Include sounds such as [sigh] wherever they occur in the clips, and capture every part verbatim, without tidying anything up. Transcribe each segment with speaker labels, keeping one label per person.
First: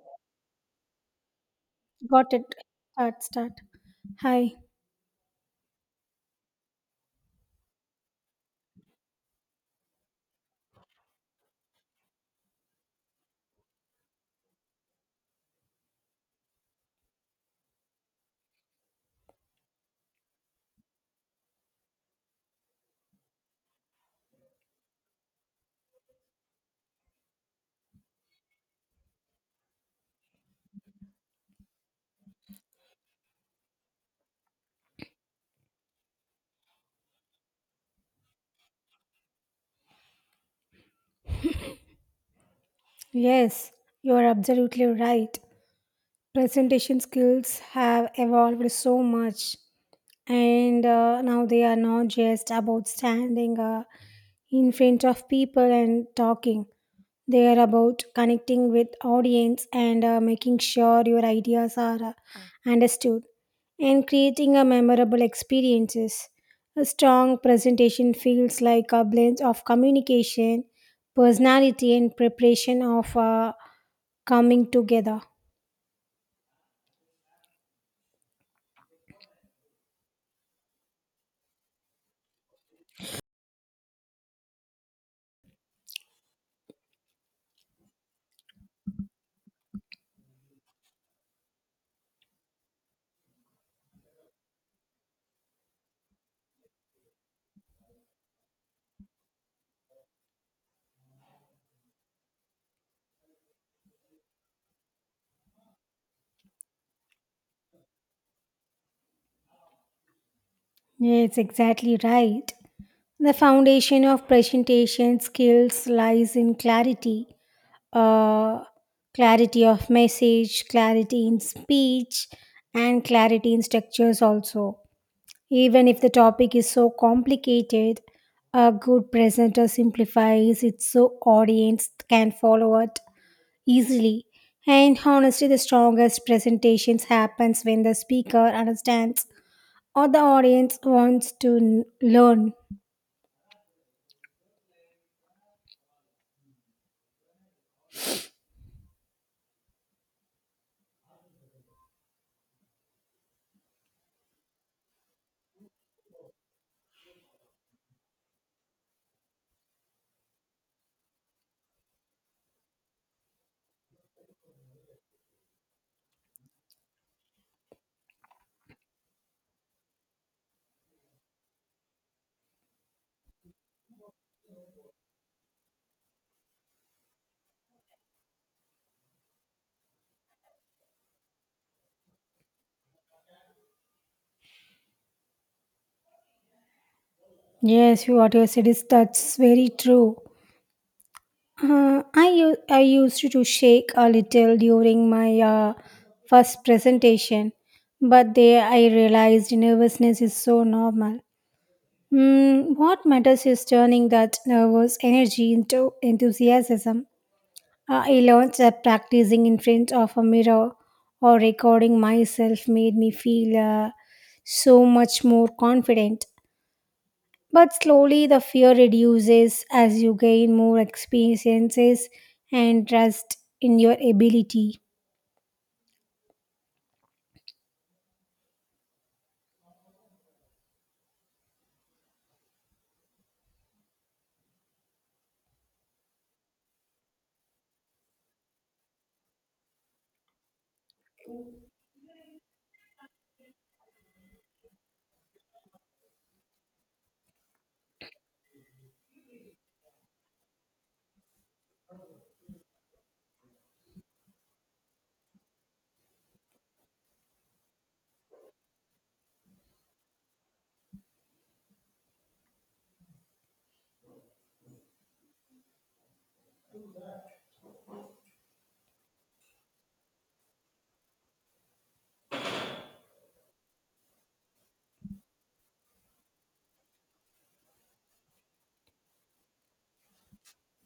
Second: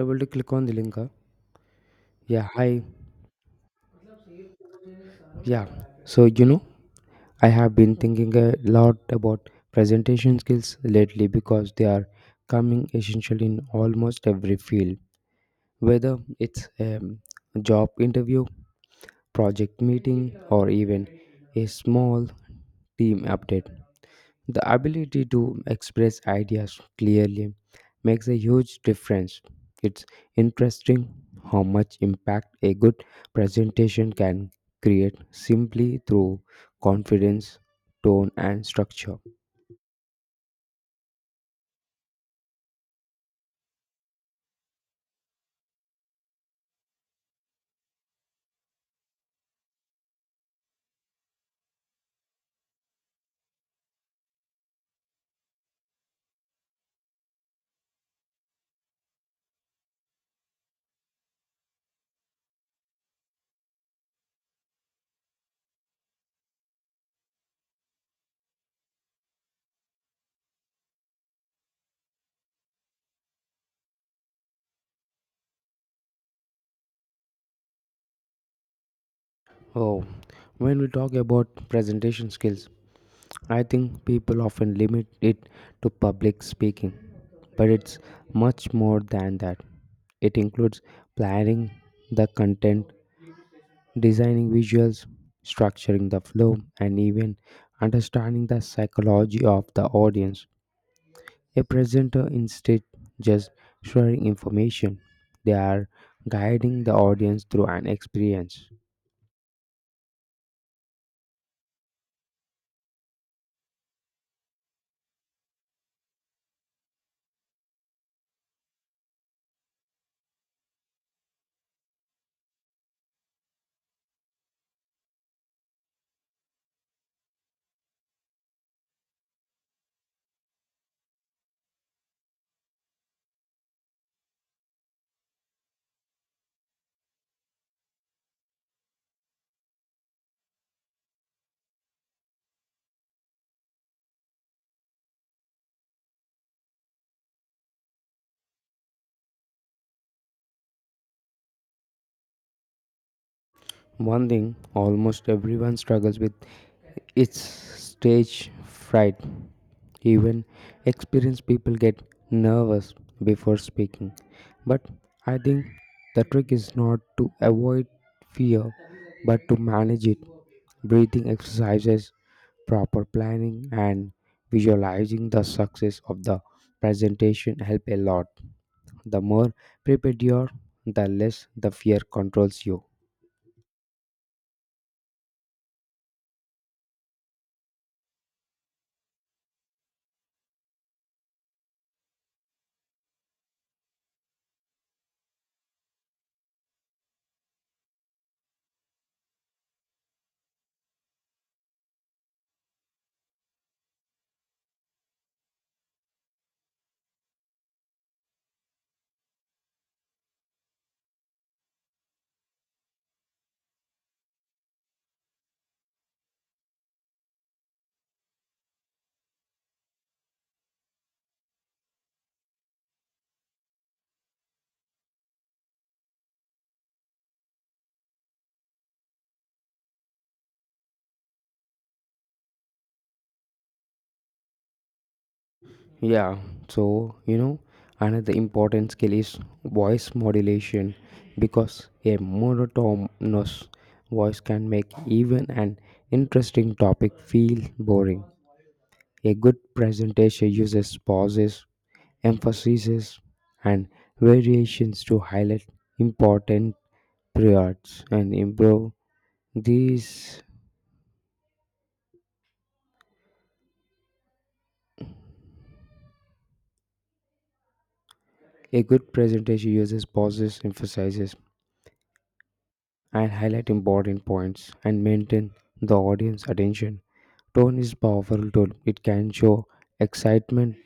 Speaker 1: Able to click on the link. uh,
Speaker 2: Got it.
Speaker 1: Yeah, hi.
Speaker 2: Start, start. Hi.
Speaker 1: Yeah. So, you know, I have been thinking a lot about presentation skills lately because they are coming essential in almost every field, whether it's a job interview, project meeting, or even a small team update. The ability to express ideas clearly makes a huge difference. It's interesting how much impact a good presentation can create simply through confidence, tone, and structure.
Speaker 2: Yes, you are absolutely right. Presentation skills have evolved so much, and uh, now they are not just about standing uh, in front of people and talking. They are about connecting with audience and uh, making sure your ideas are uh, understood. And creating a memorable experiences. A strong presentation feels like a blend of communication, personality, and preparation of uh, coming together.
Speaker 1: Oh, when we talk about presentation skills, I think people often limit it to public speaking, but it's much more than that. It includes planning the content, designing visuals, structuring the flow, and even understanding the psychology of the audience. A presenter instead just sharing information, they are guiding the audience through an experience.
Speaker 2: Yes, exactly right. The foundation of presentation skills lies in clarity, uh, clarity of message, clarity in speech, and clarity in structures also. Even if the topic is so complicated, a good presenter simplifies it so audience can follow it easily. And honestly, the strongest presentations happens when the speaker understands or the audience wants to n- learn.
Speaker 1: One thing almost everyone struggles with is stage fright. Even experienced people get nervous before speaking. But I think the trick is not to avoid fear but to manage it. Breathing exercises, proper planning, and visualizing the success of the presentation help a lot. The more prepared you are, the less the fear controls you.
Speaker 2: Yes, what you said is that's very true. Uh, I u- I used to shake a little during my uh, first presentation, but there I realized nervousness is so normal. Mm, what matters is turning that nervous energy into enthusiasm. Uh, I learned that practicing in front of a mirror or recording myself made me feel uh, so much more confident. But slowly the fear reduces as you gain more experiences and trust in your ability.
Speaker 1: Yeah, so you know, another important skill is voice modulation because a monotonous voice can make even an interesting topic feel boring. A good presentation uses pauses, emphases, and variations to highlight important periods and improve these. A good presentation uses pauses, emphasizes, and highlight important points and maintain the audience attention. Tone is powerful tool. It can show excitement,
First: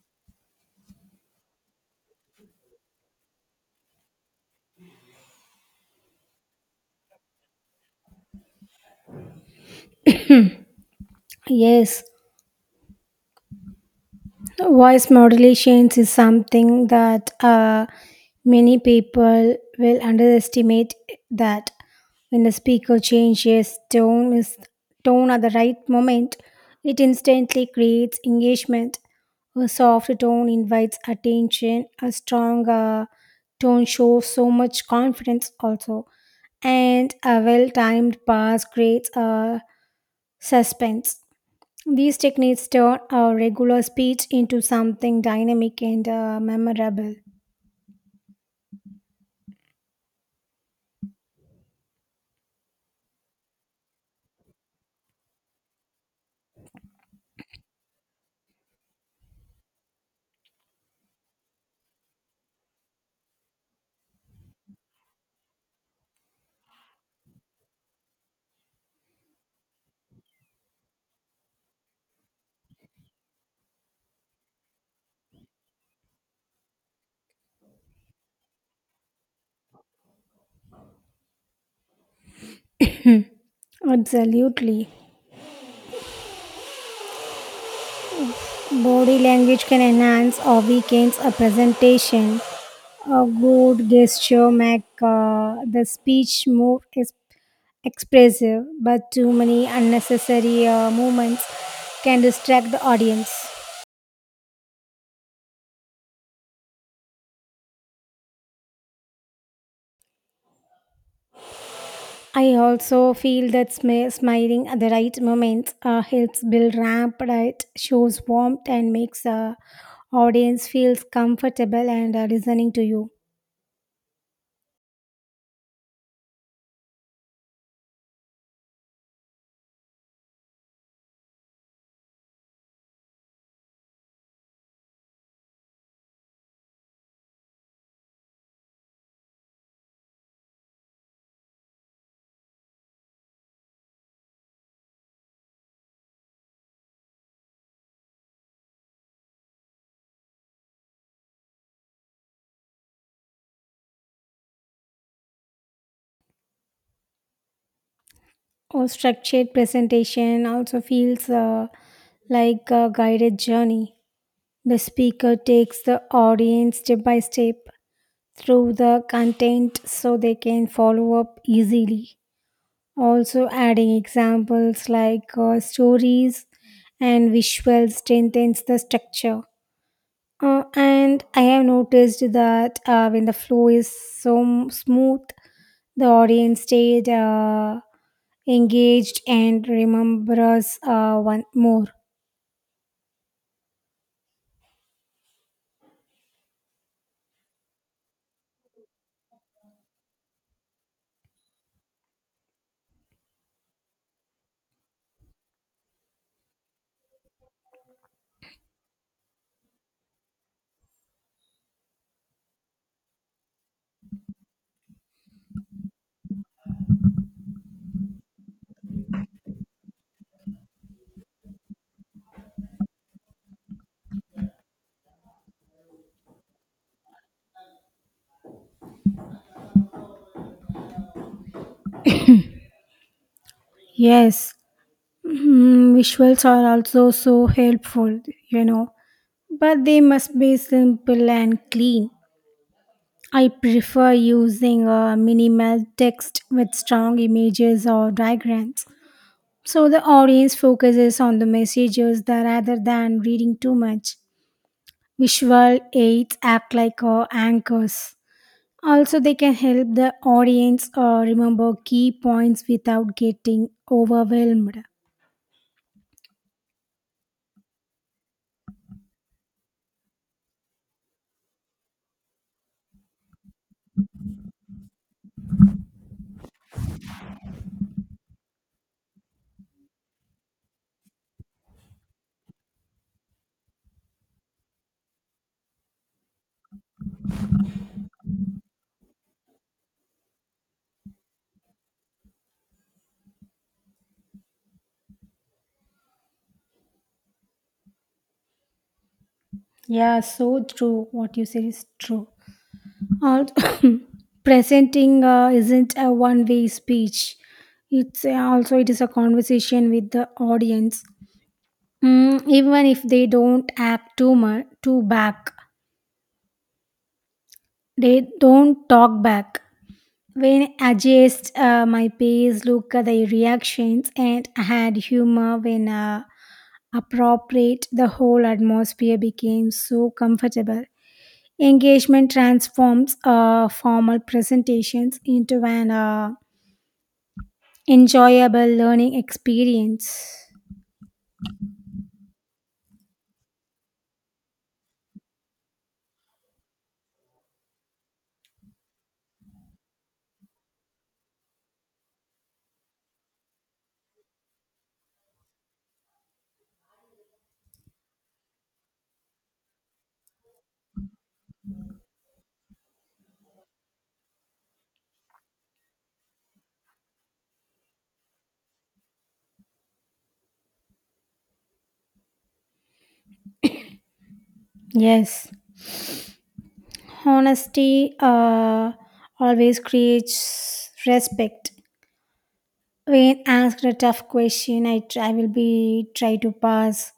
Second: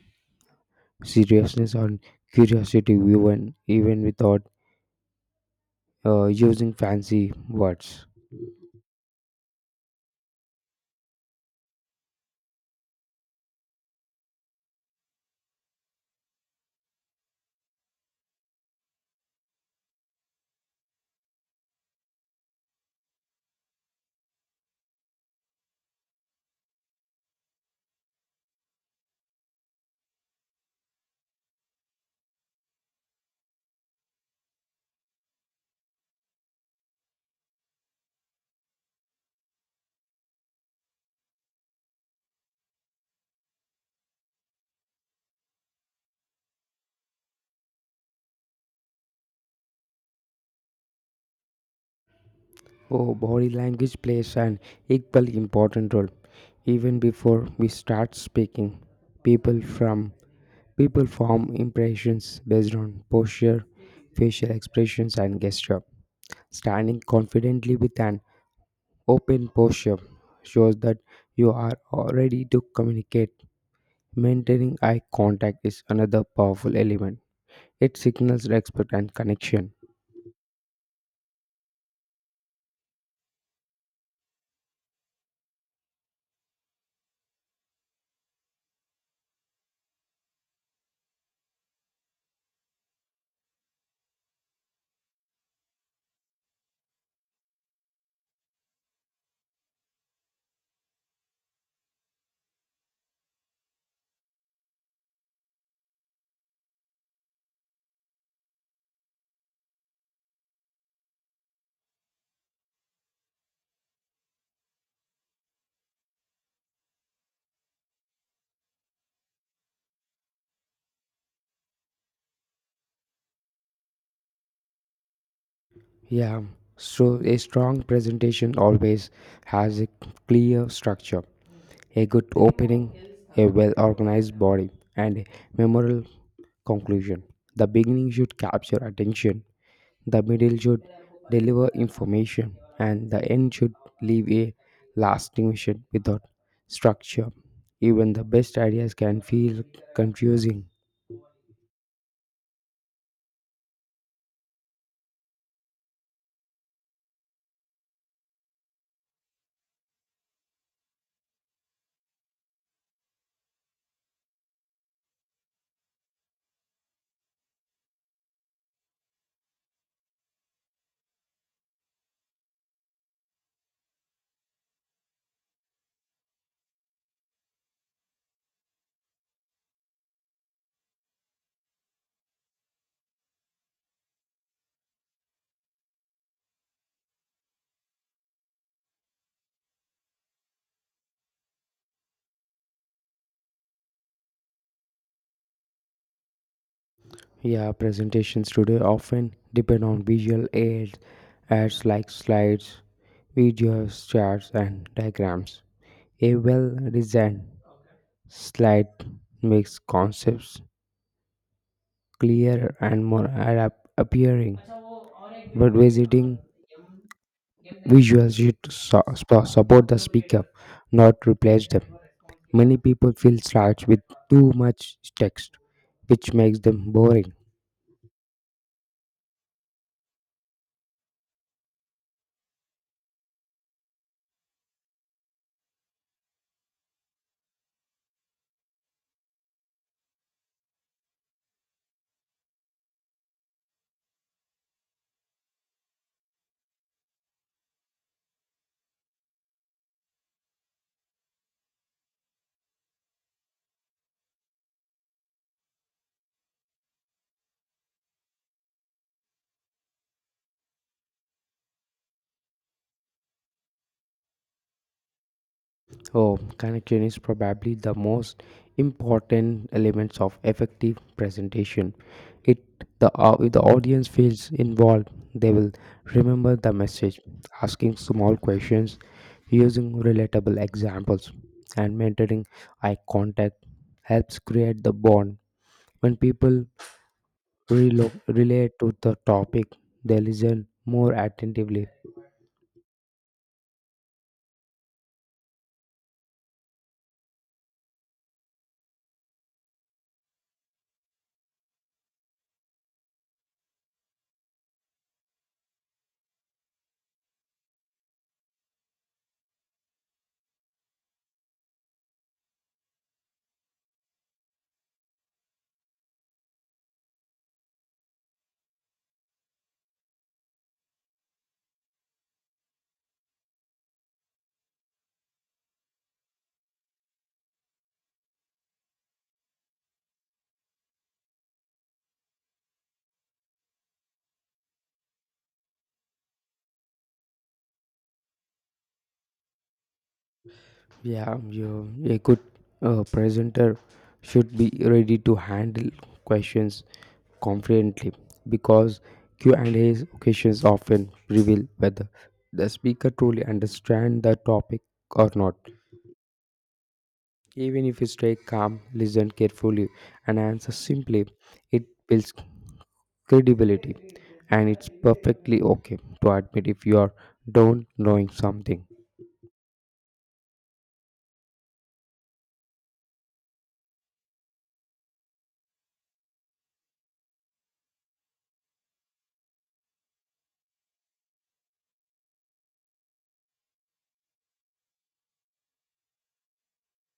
Speaker 1: seriousness, or curiosity even even without uh, using fancy words.
Speaker 2: Yes, voice modulation is something that uh, many people will underestimate that when the speaker changes tone is tone at the right moment, it instantly creates engagement. A soft tone invites attention. A strong uh, tone shows so much confidence also. And a well-timed pass creates a suspense. These techniques turn our regular speech into something dynamic and uh, memorable.
Speaker 1: Oh, body language plays an equally important role. Even before we start speaking, people from people form impressions based on posture, facial expressions, and gesture. Standing confidently with an open posture shows that you are uh, ready to communicate. Maintaining eye contact is another powerful element. It signals respect and connection.
Speaker 2: Absolutely. Body language can enhance or weaken a presentation. A good gesture make uh, the speech more ex- expressive, but too many unnecessary uh, movements can distract the audience. I also feel that smi- smiling at the right moments uh, helps build rapport, shows warmth, and makes the audience feels comfortable and uh, listening to you.
Speaker 1: Yeah, so a strong presentation always has a clear structure, a good opening, a well organized body, and a memorable conclusion. The beginning should capture attention, the middle should deliver information, and the end should leave a lasting vision without structure. Even the best ideas can feel confusing.
Speaker 2: Or structured presentation also feels uh, like a guided journey. The speaker takes the audience step by step through the content so they can follow up easily. Also, adding examples like uh, stories and visuals strengthens the structure. Uh, and I have noticed that uh, when the flow is so m- smooth, the audience stayed uh, engaged and remembers uh, one more.
Speaker 1: Yeah, presentations today often depend on visual aids, ads like slides, videos, charts, and diagrams. A well designed slide makes concepts clearer and more adapt- appearing. But visiting visuals should su- su- support the speaker, not replace them. Many people feel slouched with too much text, which makes them boring.
Speaker 2: Yes, mm, visuals are also so helpful, you know but they must be simple and clean. I prefer using a minimal text with strong images or diagrams. So the audience focuses on the messages that rather than reading too much. Visual aids act like uh, anchors. Also, they can help the audience uh, remember key points without getting overwhelmed.
Speaker 1: Oh, connection is probably the most important elements of effective presentation. It the au- if the audience feels involved, they will remember the message, asking small questions, using relatable examples, and maintaining eye contact helps create the bond. When people relo- relate to the topic, they listen more attentively.
Speaker 2: Yeah, so true. What you said is true. Also, [laughs] [coughs] presenting uh, isn't a one-way speech. It's also it is a conversation with the audience. Mm, even if they don't act too much, too back, they don't talk back. When I adjust uh, my pace, look at the reactions, and add humor when uh, appropriate, the whole atmosphere became so comfortable. Engagement transforms uh, formal presentations into an uh, enjoyable learning experience.
Speaker 1: Yeah, you a good uh, presenter should be ready to handle questions confidently because Q and A occasions often reveal whether the speaker truly understands the topic or not. Even if you stay calm, listen carefully, and answer simply, it builds credibility, and it's perfectly okay to admit if you are don't knowing something.
Speaker 2: Yes, honesty uh, always creates respect. When asked a tough question, I, try, I will be try to pass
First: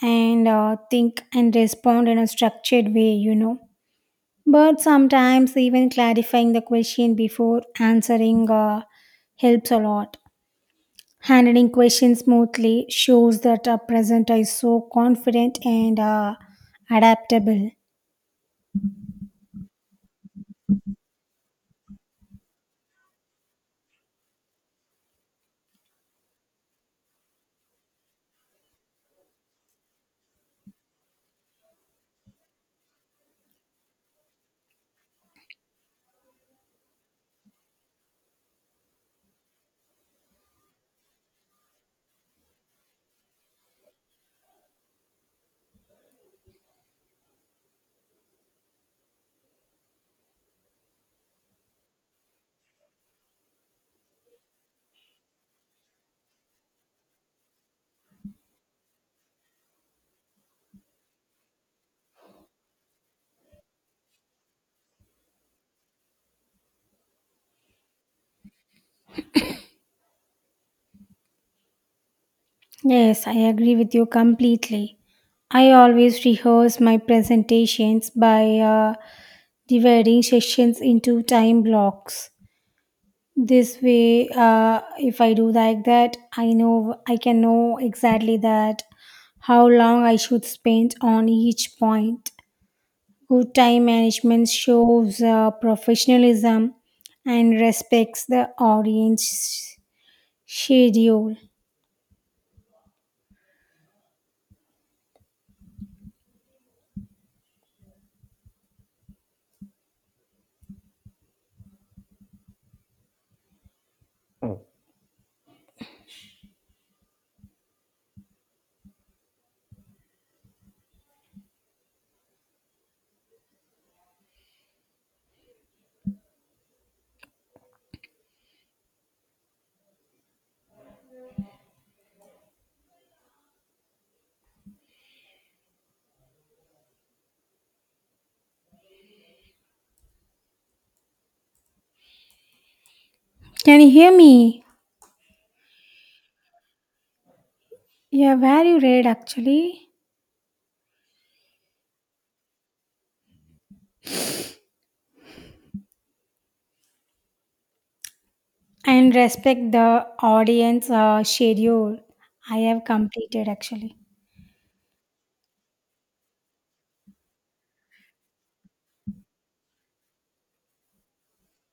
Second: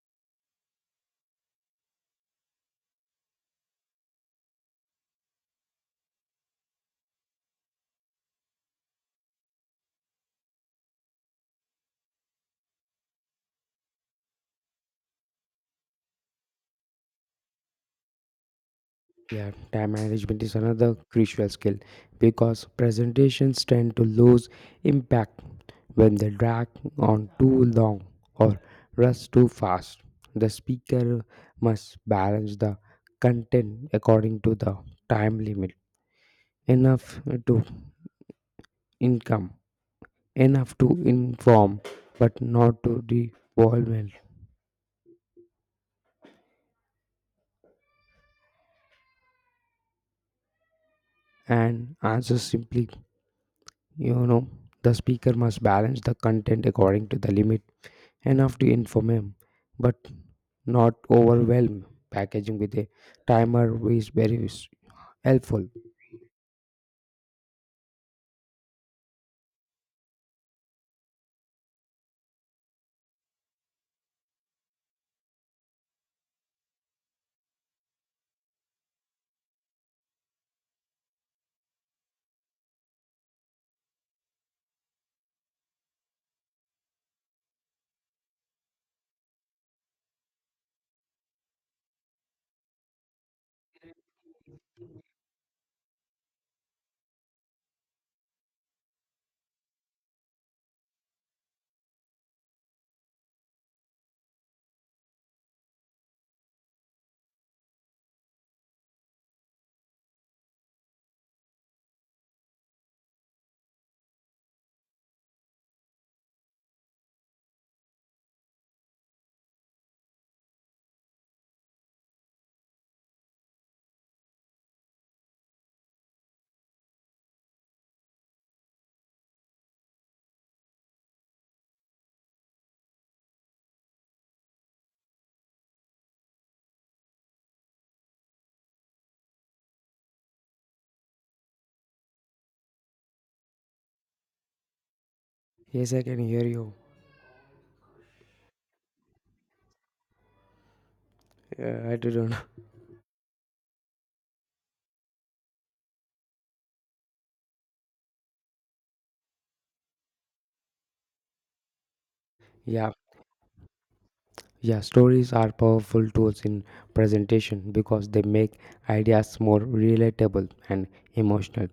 Speaker 2: and uh, think and respond in a structured way, you know. But sometimes even clarifying the question before answering uh, helps a lot. Handling questions smoothly shows that a presenter is so confident and uh, adaptable.
Speaker 1: Yeah, time management is another crucial skill because presentations tend to lose impact when they drag on too long or rush too fast. The speaker must balance the content according to the time limit, enough to income, enough to inform, but not to devolve and answer simply. You know, the speaker must balance the content according to the limit enough to inform him, but not overwhelm. Packaging with a timer is very s- helpful.
Speaker 2: Yes, I agree with you completely. I always rehearse my presentations by uh, dividing sessions into time blocks. This way, uh, if I do like that, I know I can know exactly that how long I should spend on each point. Good time management shows uh, professionalism and respects the audience schedule. Can you hear me?
Speaker 1: Yes, I can hear you.
Speaker 2: Yeah, very rare actually.
Speaker 1: Uh, I don't know. [laughs]
Speaker 2: And respect the audience uh, schedule. I have
Speaker 1: Yeah,
Speaker 2: completed actually.
Speaker 1: yeah. Stories are powerful tools in presentation because they make ideas more relatable and emotional.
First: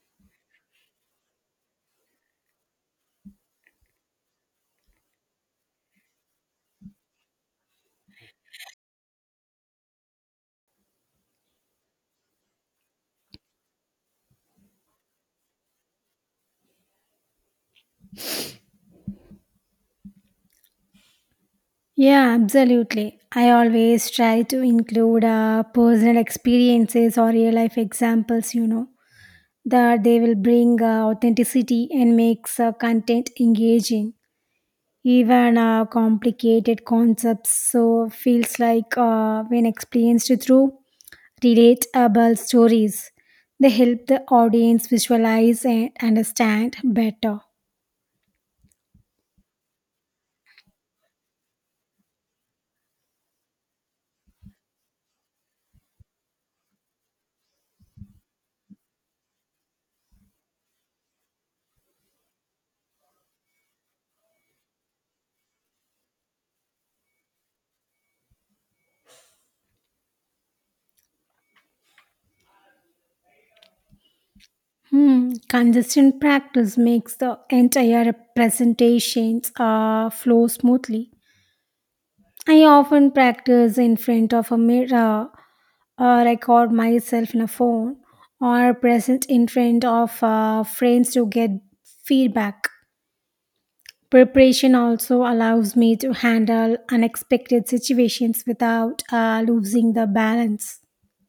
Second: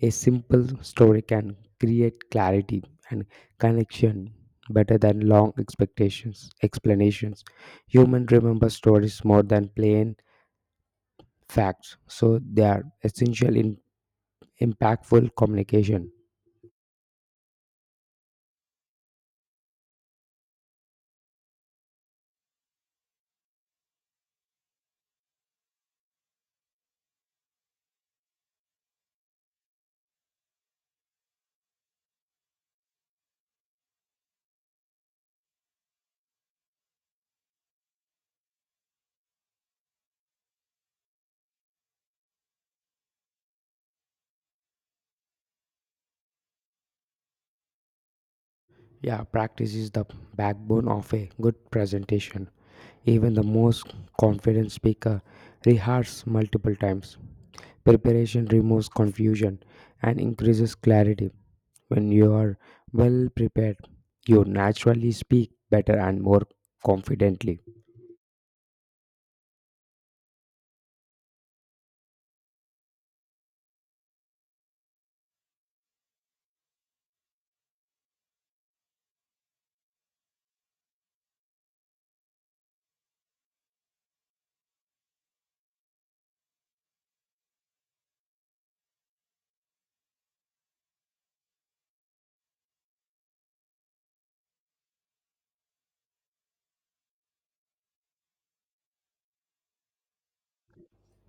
Speaker 1: A simple story can create clarity and connection better than long expectations explanations. Human remember stories more than plain facts, so they are essential in impactful communication.
Speaker 2: Yeah, absolutely. I always try to include uh, personal experiences or real life examples, you know, that they will bring uh, authenticity and makes uh, content engaging. Even uh, complicated concepts so feels like uh, when experienced through relatable stories. They help the audience visualize and understand better.
Speaker 1: Yeah, practice is the backbone of a good presentation. Even the most confident speaker rehearses multiple times. Preparation removes confusion and increases clarity. When you are well prepared, you naturally speak better and more confidently.
Speaker 2: Hmm. Consistent practice makes the entire presentations uh, flow smoothly. I often practice in front of a mirror, or record myself in a phone, or present in front of uh, friends to get feedback. Preparation also allows me to handle unexpected situations without uh, losing the balance.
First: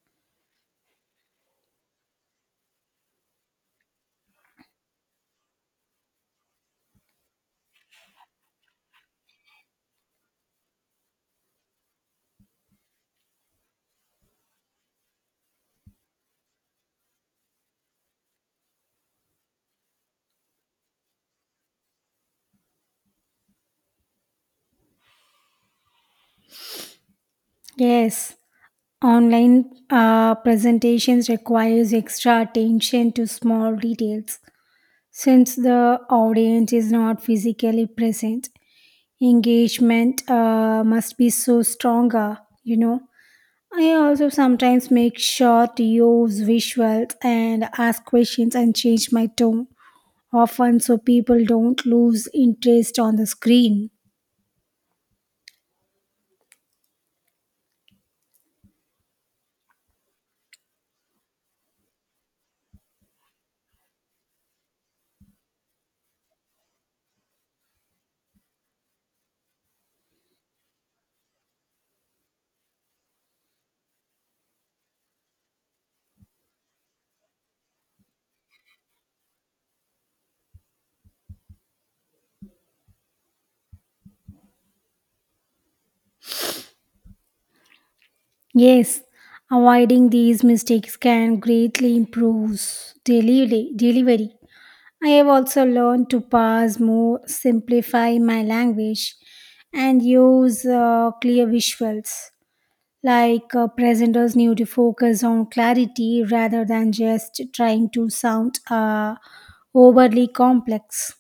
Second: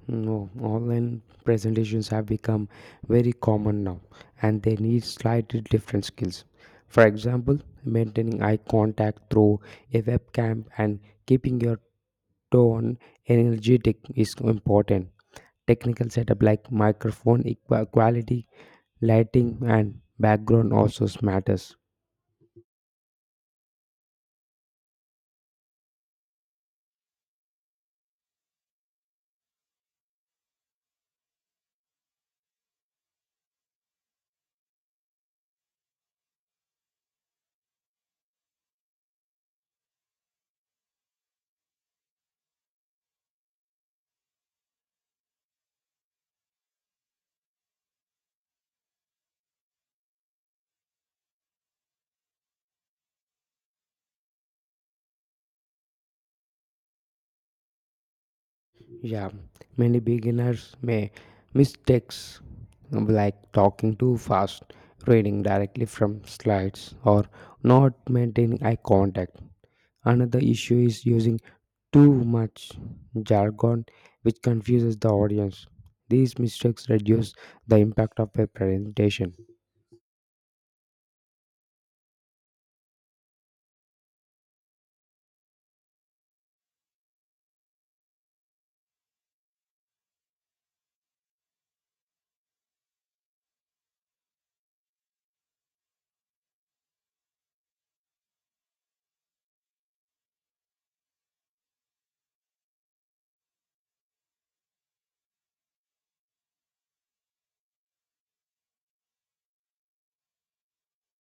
Speaker 1: No, online presentations have become very common now and they need slightly different skills. For example, maintaining eye contact through a webcam and keeping your tone energetic is important. Technical setup like microphone equa- quality, lighting, and background also matters.
Speaker 2: Yes, online uh, presentations requires extra attention to small details since the audience is not physically present. Engagement uh, must be so stronger, you know. I also sometimes make sure to use visuals and ask questions and change my tone often so people don't lose interest on the screen.
Speaker 1: Yeah, many beginners may mistakes like talking too fast, reading directly from slides, or not maintaining eye contact. Another issue is using too much jargon, which confuses the audience. These mistakes reduce the impact of a presentation.
Speaker 2: Yes, avoiding these mistakes can greatly improve delivery. delivery. I have also learned to pause more, simplify my language, and use uh, clear visuals. Like uh, presenters need to focus on clarity rather than just trying to sound uh, overly complex.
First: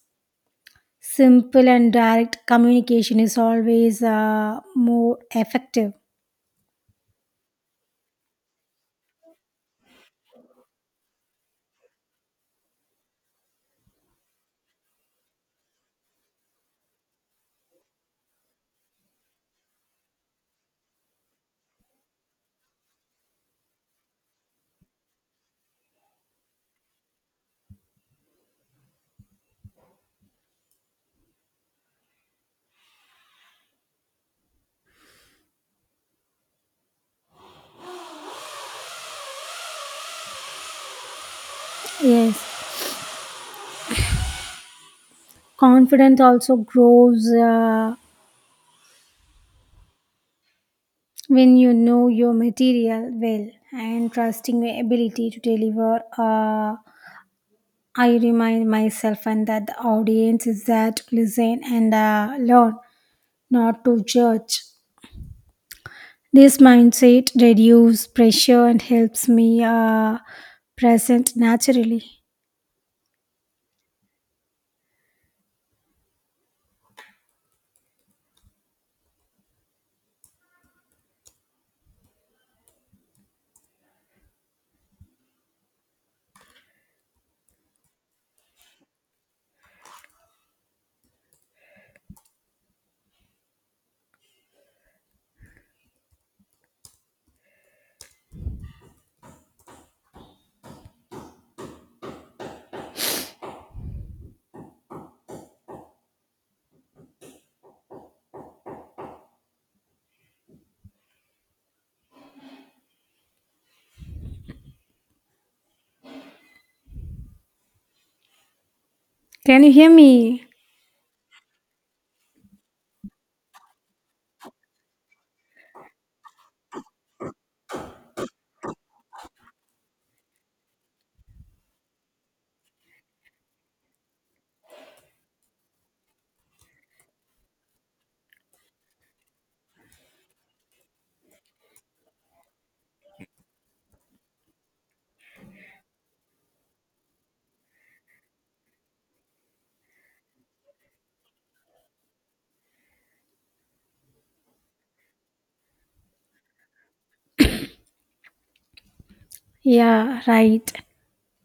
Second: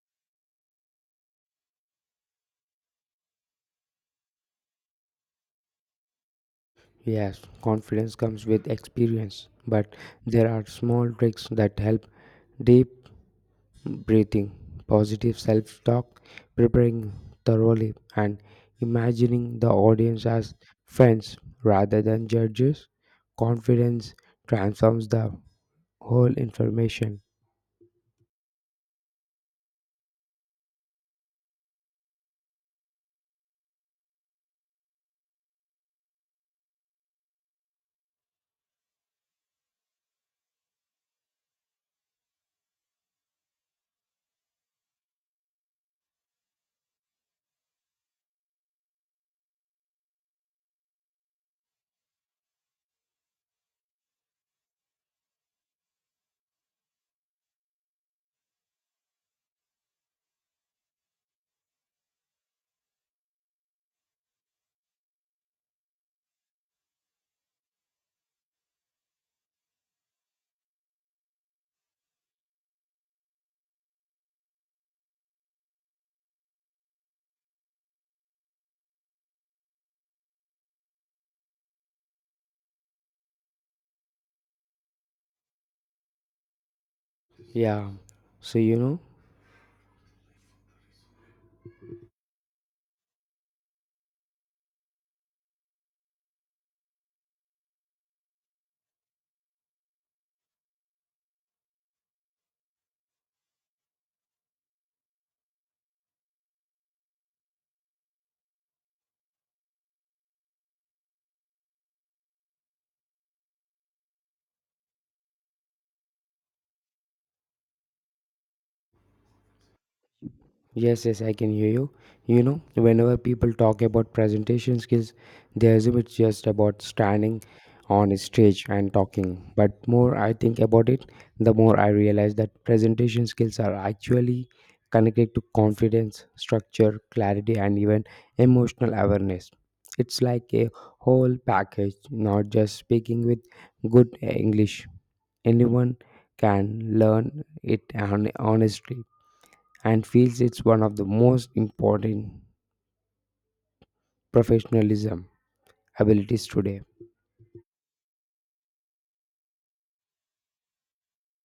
Speaker 2: Simple and direct communication is always uh, more effective.
Speaker 1: Yes, confidence comes with experience, but there are small tricks that help Deep. breathing, positive self talk, preparing thoroughly, and imagining the audience as friends rather than judges. Confidence transforms the whole information.
Speaker 2: Yes, confidence also grows uh, when you know your material well and trusting your ability to deliver. Uh, I remind myself and that the audience is there to listen and uh, learn, not to judge. This mindset reduces pressure and helps me uh, present naturally.
Speaker 1: Yeah, so you know.
Speaker 2: Can you hear me?
Speaker 1: Yes, yes, I can hear you. You know, whenever people talk about presentation skills, they assume it's just about standing on a stage and talking. But more I think about it, the more I realize that presentation skills are actually connected to confidence, structure, clarity, and even emotional awareness. It's like a whole package, not just speaking with good English. Anyone can learn it hon- honestly and feels it's one of the most important professionalism abilities today.
Speaker 2: Yeah, right.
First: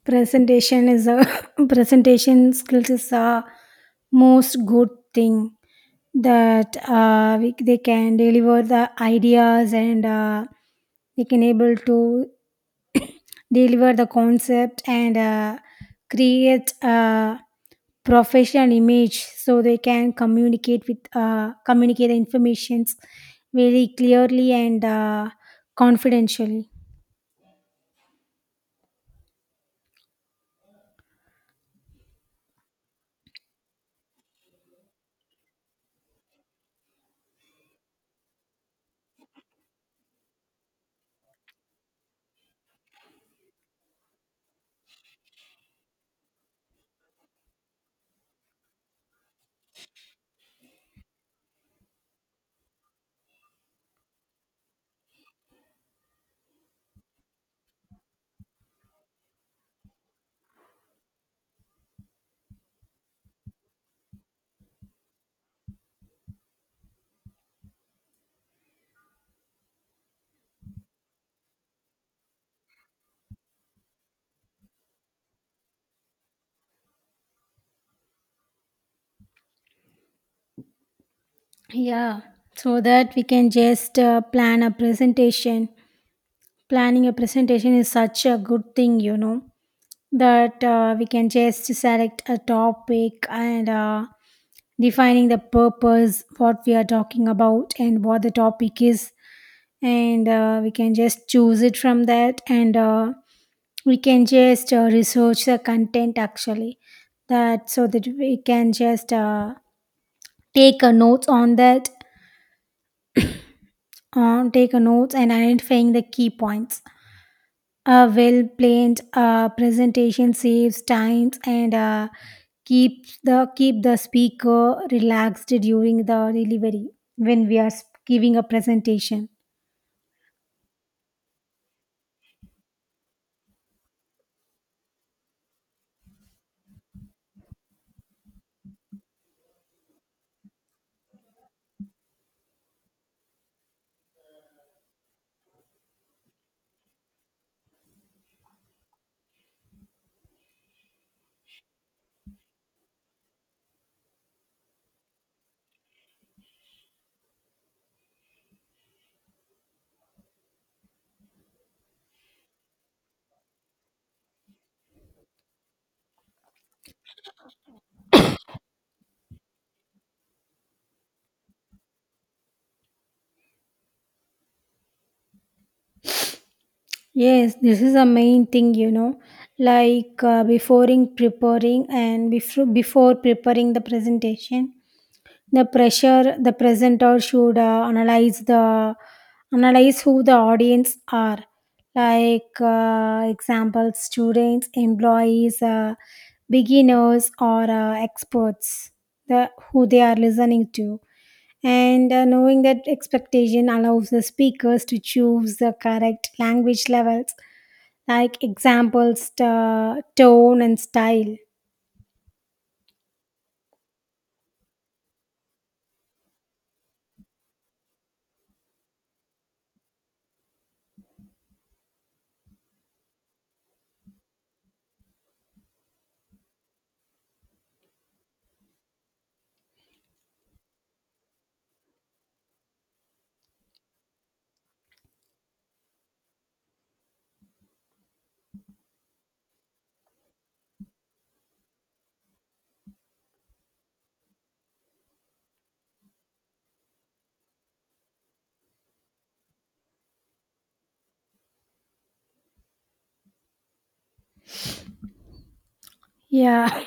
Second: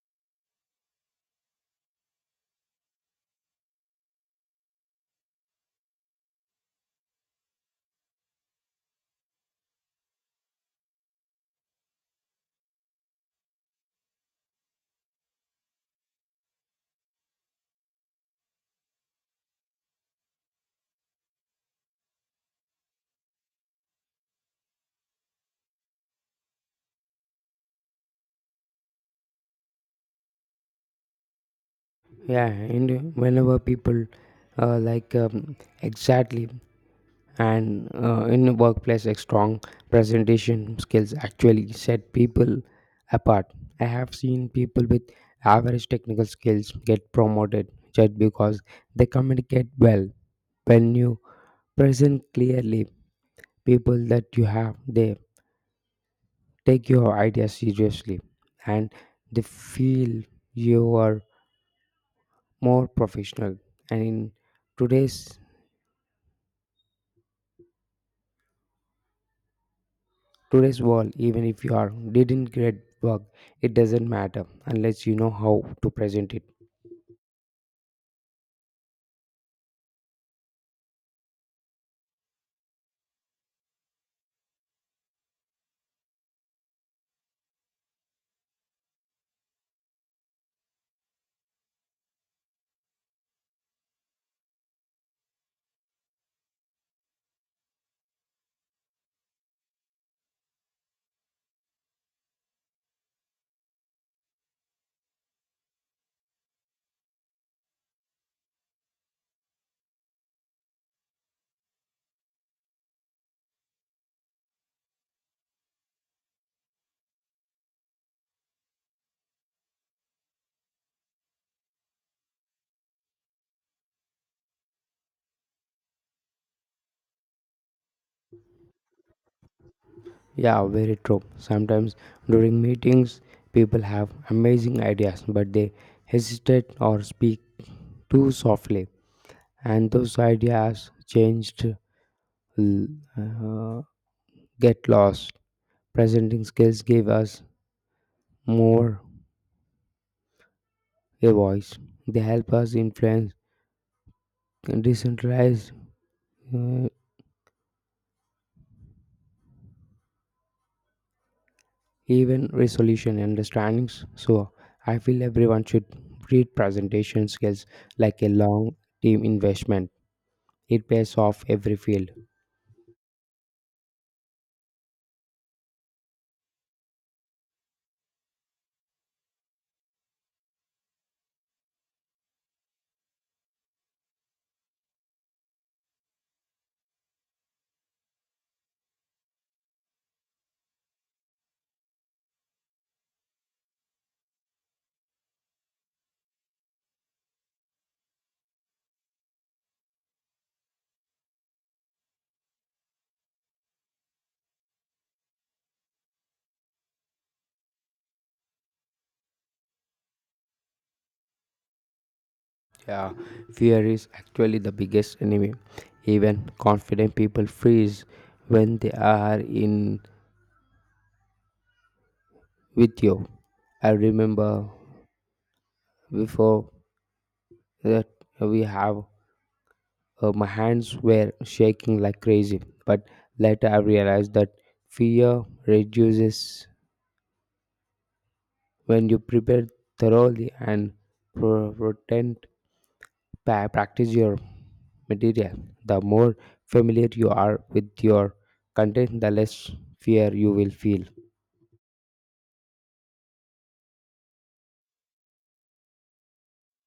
Speaker 2: Presentation is a [laughs] presentation skills is a most good thing that uh, we, they can deliver the ideas and uh, they can able to [coughs] deliver the concept and uh, create a professional image so they can communicate with uh, communicate the informations very clearly and uh, confidentially.
Speaker 1: Yeah, and whenever people uh, like um, exactly and uh, in a workplace a strong presentation skills actually set people apart. I have seen people with average technical skills get promoted just because they communicate well when you present clearly people that you have they take your ideas seriously and they feel you are more professional, and in today's Today's world, even if you are didn't great work, it doesn't matter unless you know how to present it.
Speaker 2: Yeah, so that we can just uh, plan a presentation. Planning a presentation is such a good thing, you know, that uh, we can just select a topic and uh, defining the purpose, what we are talking about, and what the topic is. And uh, we can just choose it from that, and uh, we can just uh, research the content actually that so that we can just uh, take a notes on that uh, take a notes and identifying the key points. A well planned uh, presentation saves times and uh, keeps the keep the speaker relaxed during the delivery when we are s- giving a presentation.
Speaker 1: Yeah, very true. Sometimes during meetings, people have amazing ideas, but they hesitate or speak too softly, and those ideas changed l- uh, get lost. Presenting skills give us more a voice. They help us influence decentralized uh, even resolution understandings. So I feel everyone should treat presentation skills like a long team investment. It pays off every field.
Speaker 2: Yes, this is a main thing, you know, like uh, before in preparing and before before preparing the presentation. The pressure the presenter should uh, analyze the analyze who the audience are, like uh, example students, employees, uh, beginners, or uh, experts. The who they are listening to, and uh, knowing that expectation allows the speakers to choose the correct language levels, like examples, uh, tone, and style.
Speaker 1: Yeah, fear is actually the biggest enemy. Even confident people freeze when they are in with you. I remember before that we have uh, my hands were shaking like crazy, but later I realized that fear reduces when you prepare thoroughly and pro- pretend pa- practice your material. The more familiar you are with your content, the less fear you will feel.
Speaker 2: Yeah.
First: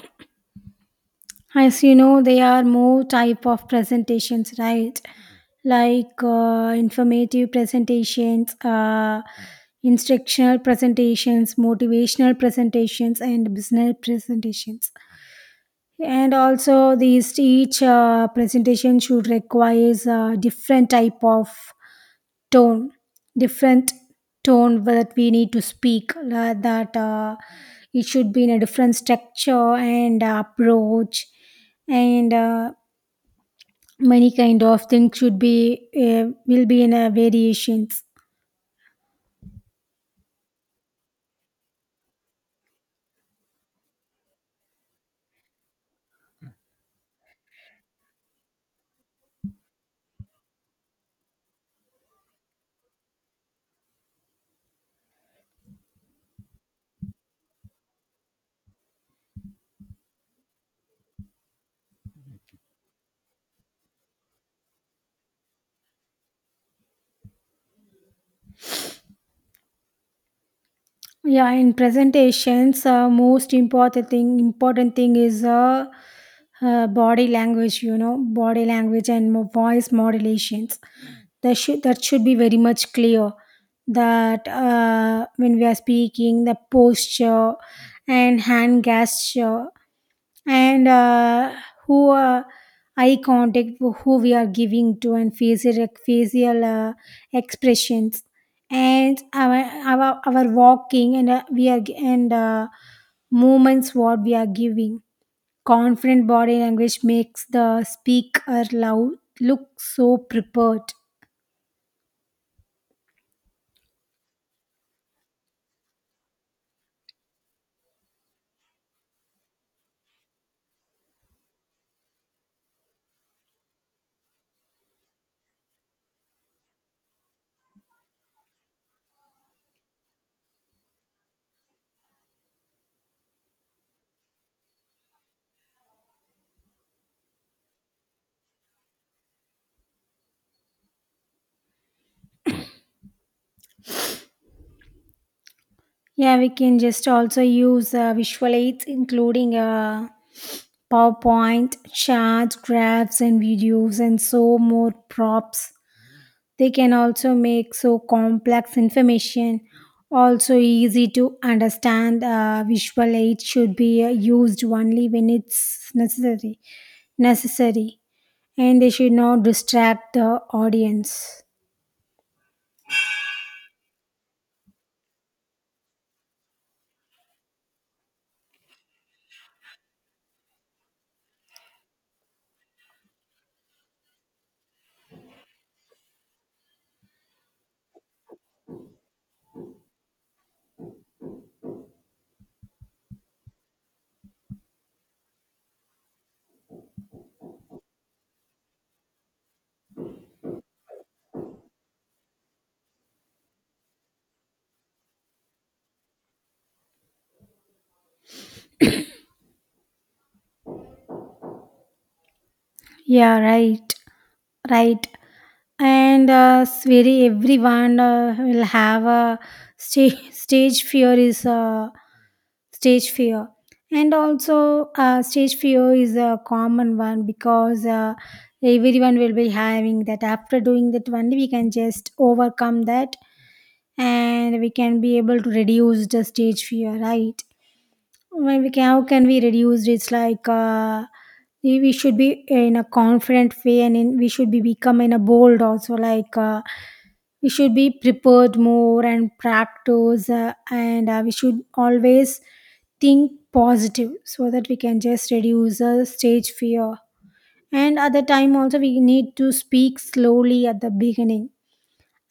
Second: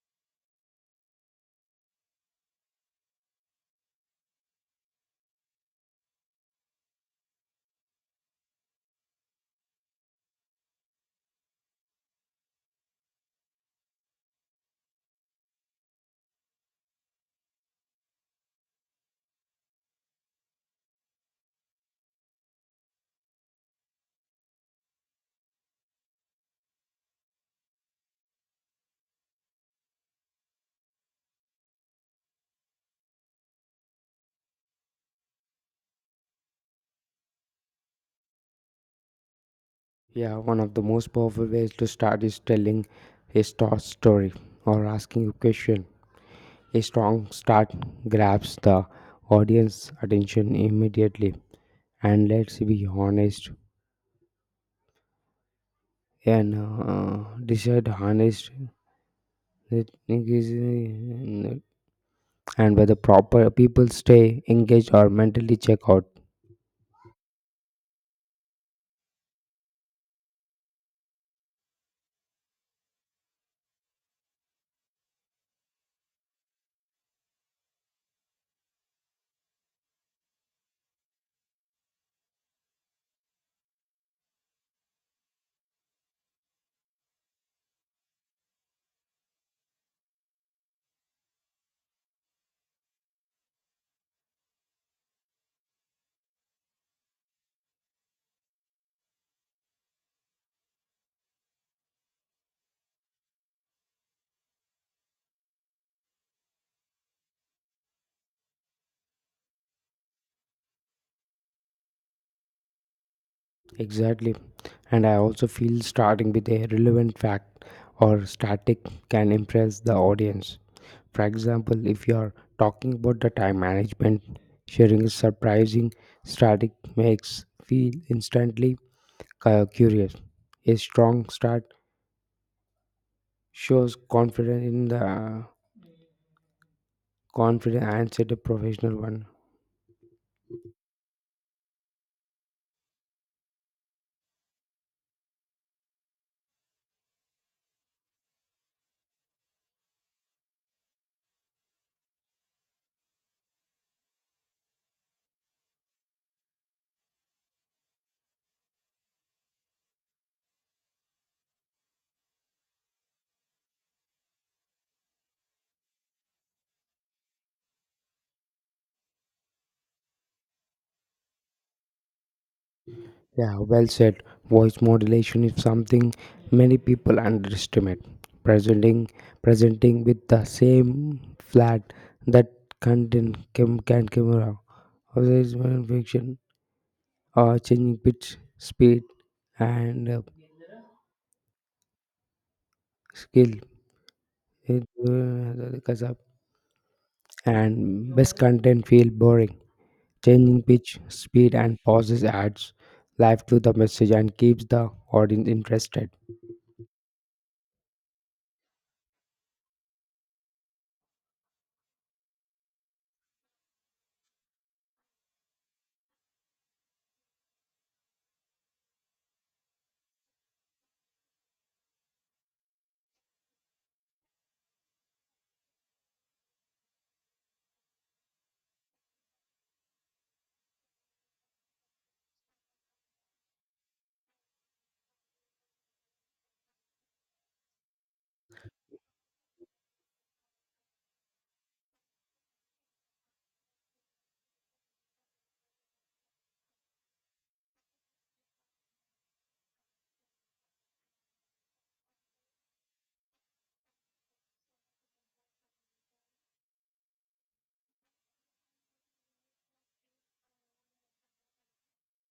Speaker 2: As you know, there are more type of presentations, right? Like uh, informative presentations, uh, instructional presentations, motivational presentations, and business presentations. And also, these each uh, presentation should requires a different type of tone different tone that we need to speak la- that uh, it should be in a different structure and uh, approach and uh, many kind of things should be uh, will be in a variations.
Speaker 1: Yeah, one of the most powerful ways to start is telling a short story or asking a question. A strong start grabs the audience attention immediately. And let's be honest and uh, decide honest that it is, uh, and whether proper people stay engaged or mentally check out.
Speaker 2: Yeah, in presentations uh, most important thing important thing is uh, uh, body language, you know, body language and mo- voice modulations that should that should be very much clear that uh, when we are speaking the posture and hand gesture and uh, who uh, eye contact who we are giving to and facial facial uh, expressions and our, our our walking and uh, we are and uh, movements what we are giving. Confident body language makes the speaker loud look so prepared.
Speaker 1: Exactly. And I also feel starting with a relevant fact or static can impress the audience. For example, if you are talking about the time management, sharing a surprising static makes feel instantly cu- curious. A strong start shows confidence in the confident and set a professional one.
Speaker 2: Yeah, we can just also use uh, visual aids, including uh, PowerPoint, charts, graphs, and videos, and so more props. They can also make so complex information also easy to understand. Uh, visual aid should be uh, used only when it's necessary, necessary, and they should not distract the audience.
Speaker 1: Yeah, well said. Voice modulation is something many people underestimate. Presenting presenting with the same flat that content cam, can camera, advertisement fiction, or changing pitch, speed, and uh, skill. It, uh, and best content feel boring. Changing pitch, speed, and pauses adds life to the message and keeps the audience interested.
Speaker 2: Yeah, right, right. And uh, very everyone uh, will have a stage [laughs] stage fear is uh, stage fear. And also uh, stage fear is a common one because uh, everyone will be having that. After doing that one we can just overcome that and we can be able to reduce the stage fear, right? When we can, how can we reduce it's like uh, we we should be in a confident way and in, we should be become in a bold also, like uh, we should be prepared more and practice uh, and uh, we should always think positive so that we can just reduce the stage fear. And at the time also we need to speak slowly at the beginning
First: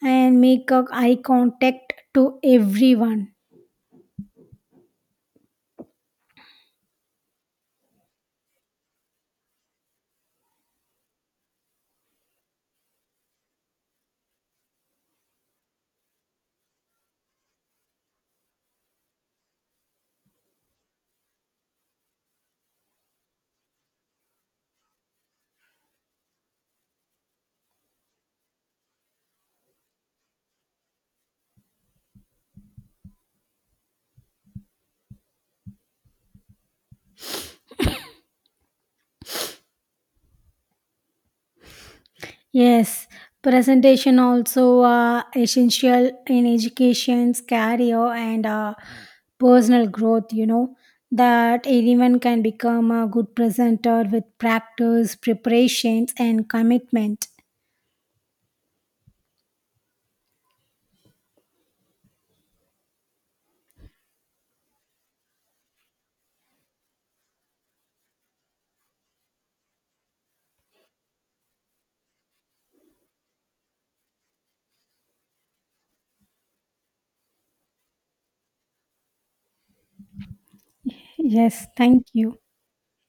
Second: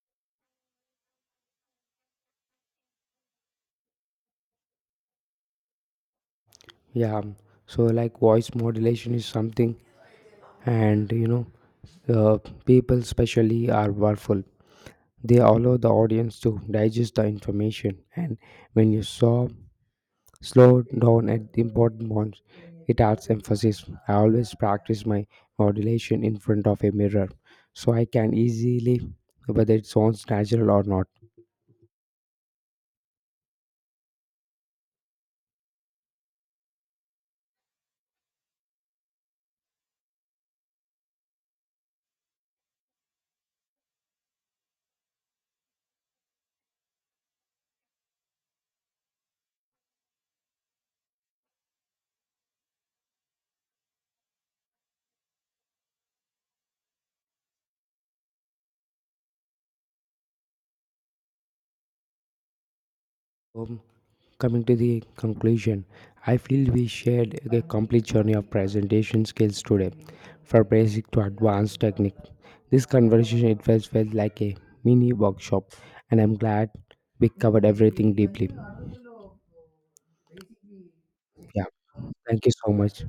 Speaker 2: and make a eye contact to everyone.
Speaker 1: Yeah, so like voice modulation is something, and you know, uh, people especially are powerful. They allow the audience to digest the information, and when you saw slow down at the important ones. It adds emphasis. I always practice my modulation in front of a mirror so I can easily whether it sounds natural or not.
Speaker 2: Yes, presentation also uh, essential in education's career and uh, personal growth. You know that anyone can become a good presenter with practice, preparations, and commitment.
Speaker 1: Um, coming to the conclusion, I feel we shared a complete journey of presentation skills today, from basic to advanced technique. This conversation it felt, felt like a mini workshop, and I'm glad we covered everything deeply. Yeah,
Speaker 2: Yes, thank you.
Speaker 1: thank you so much.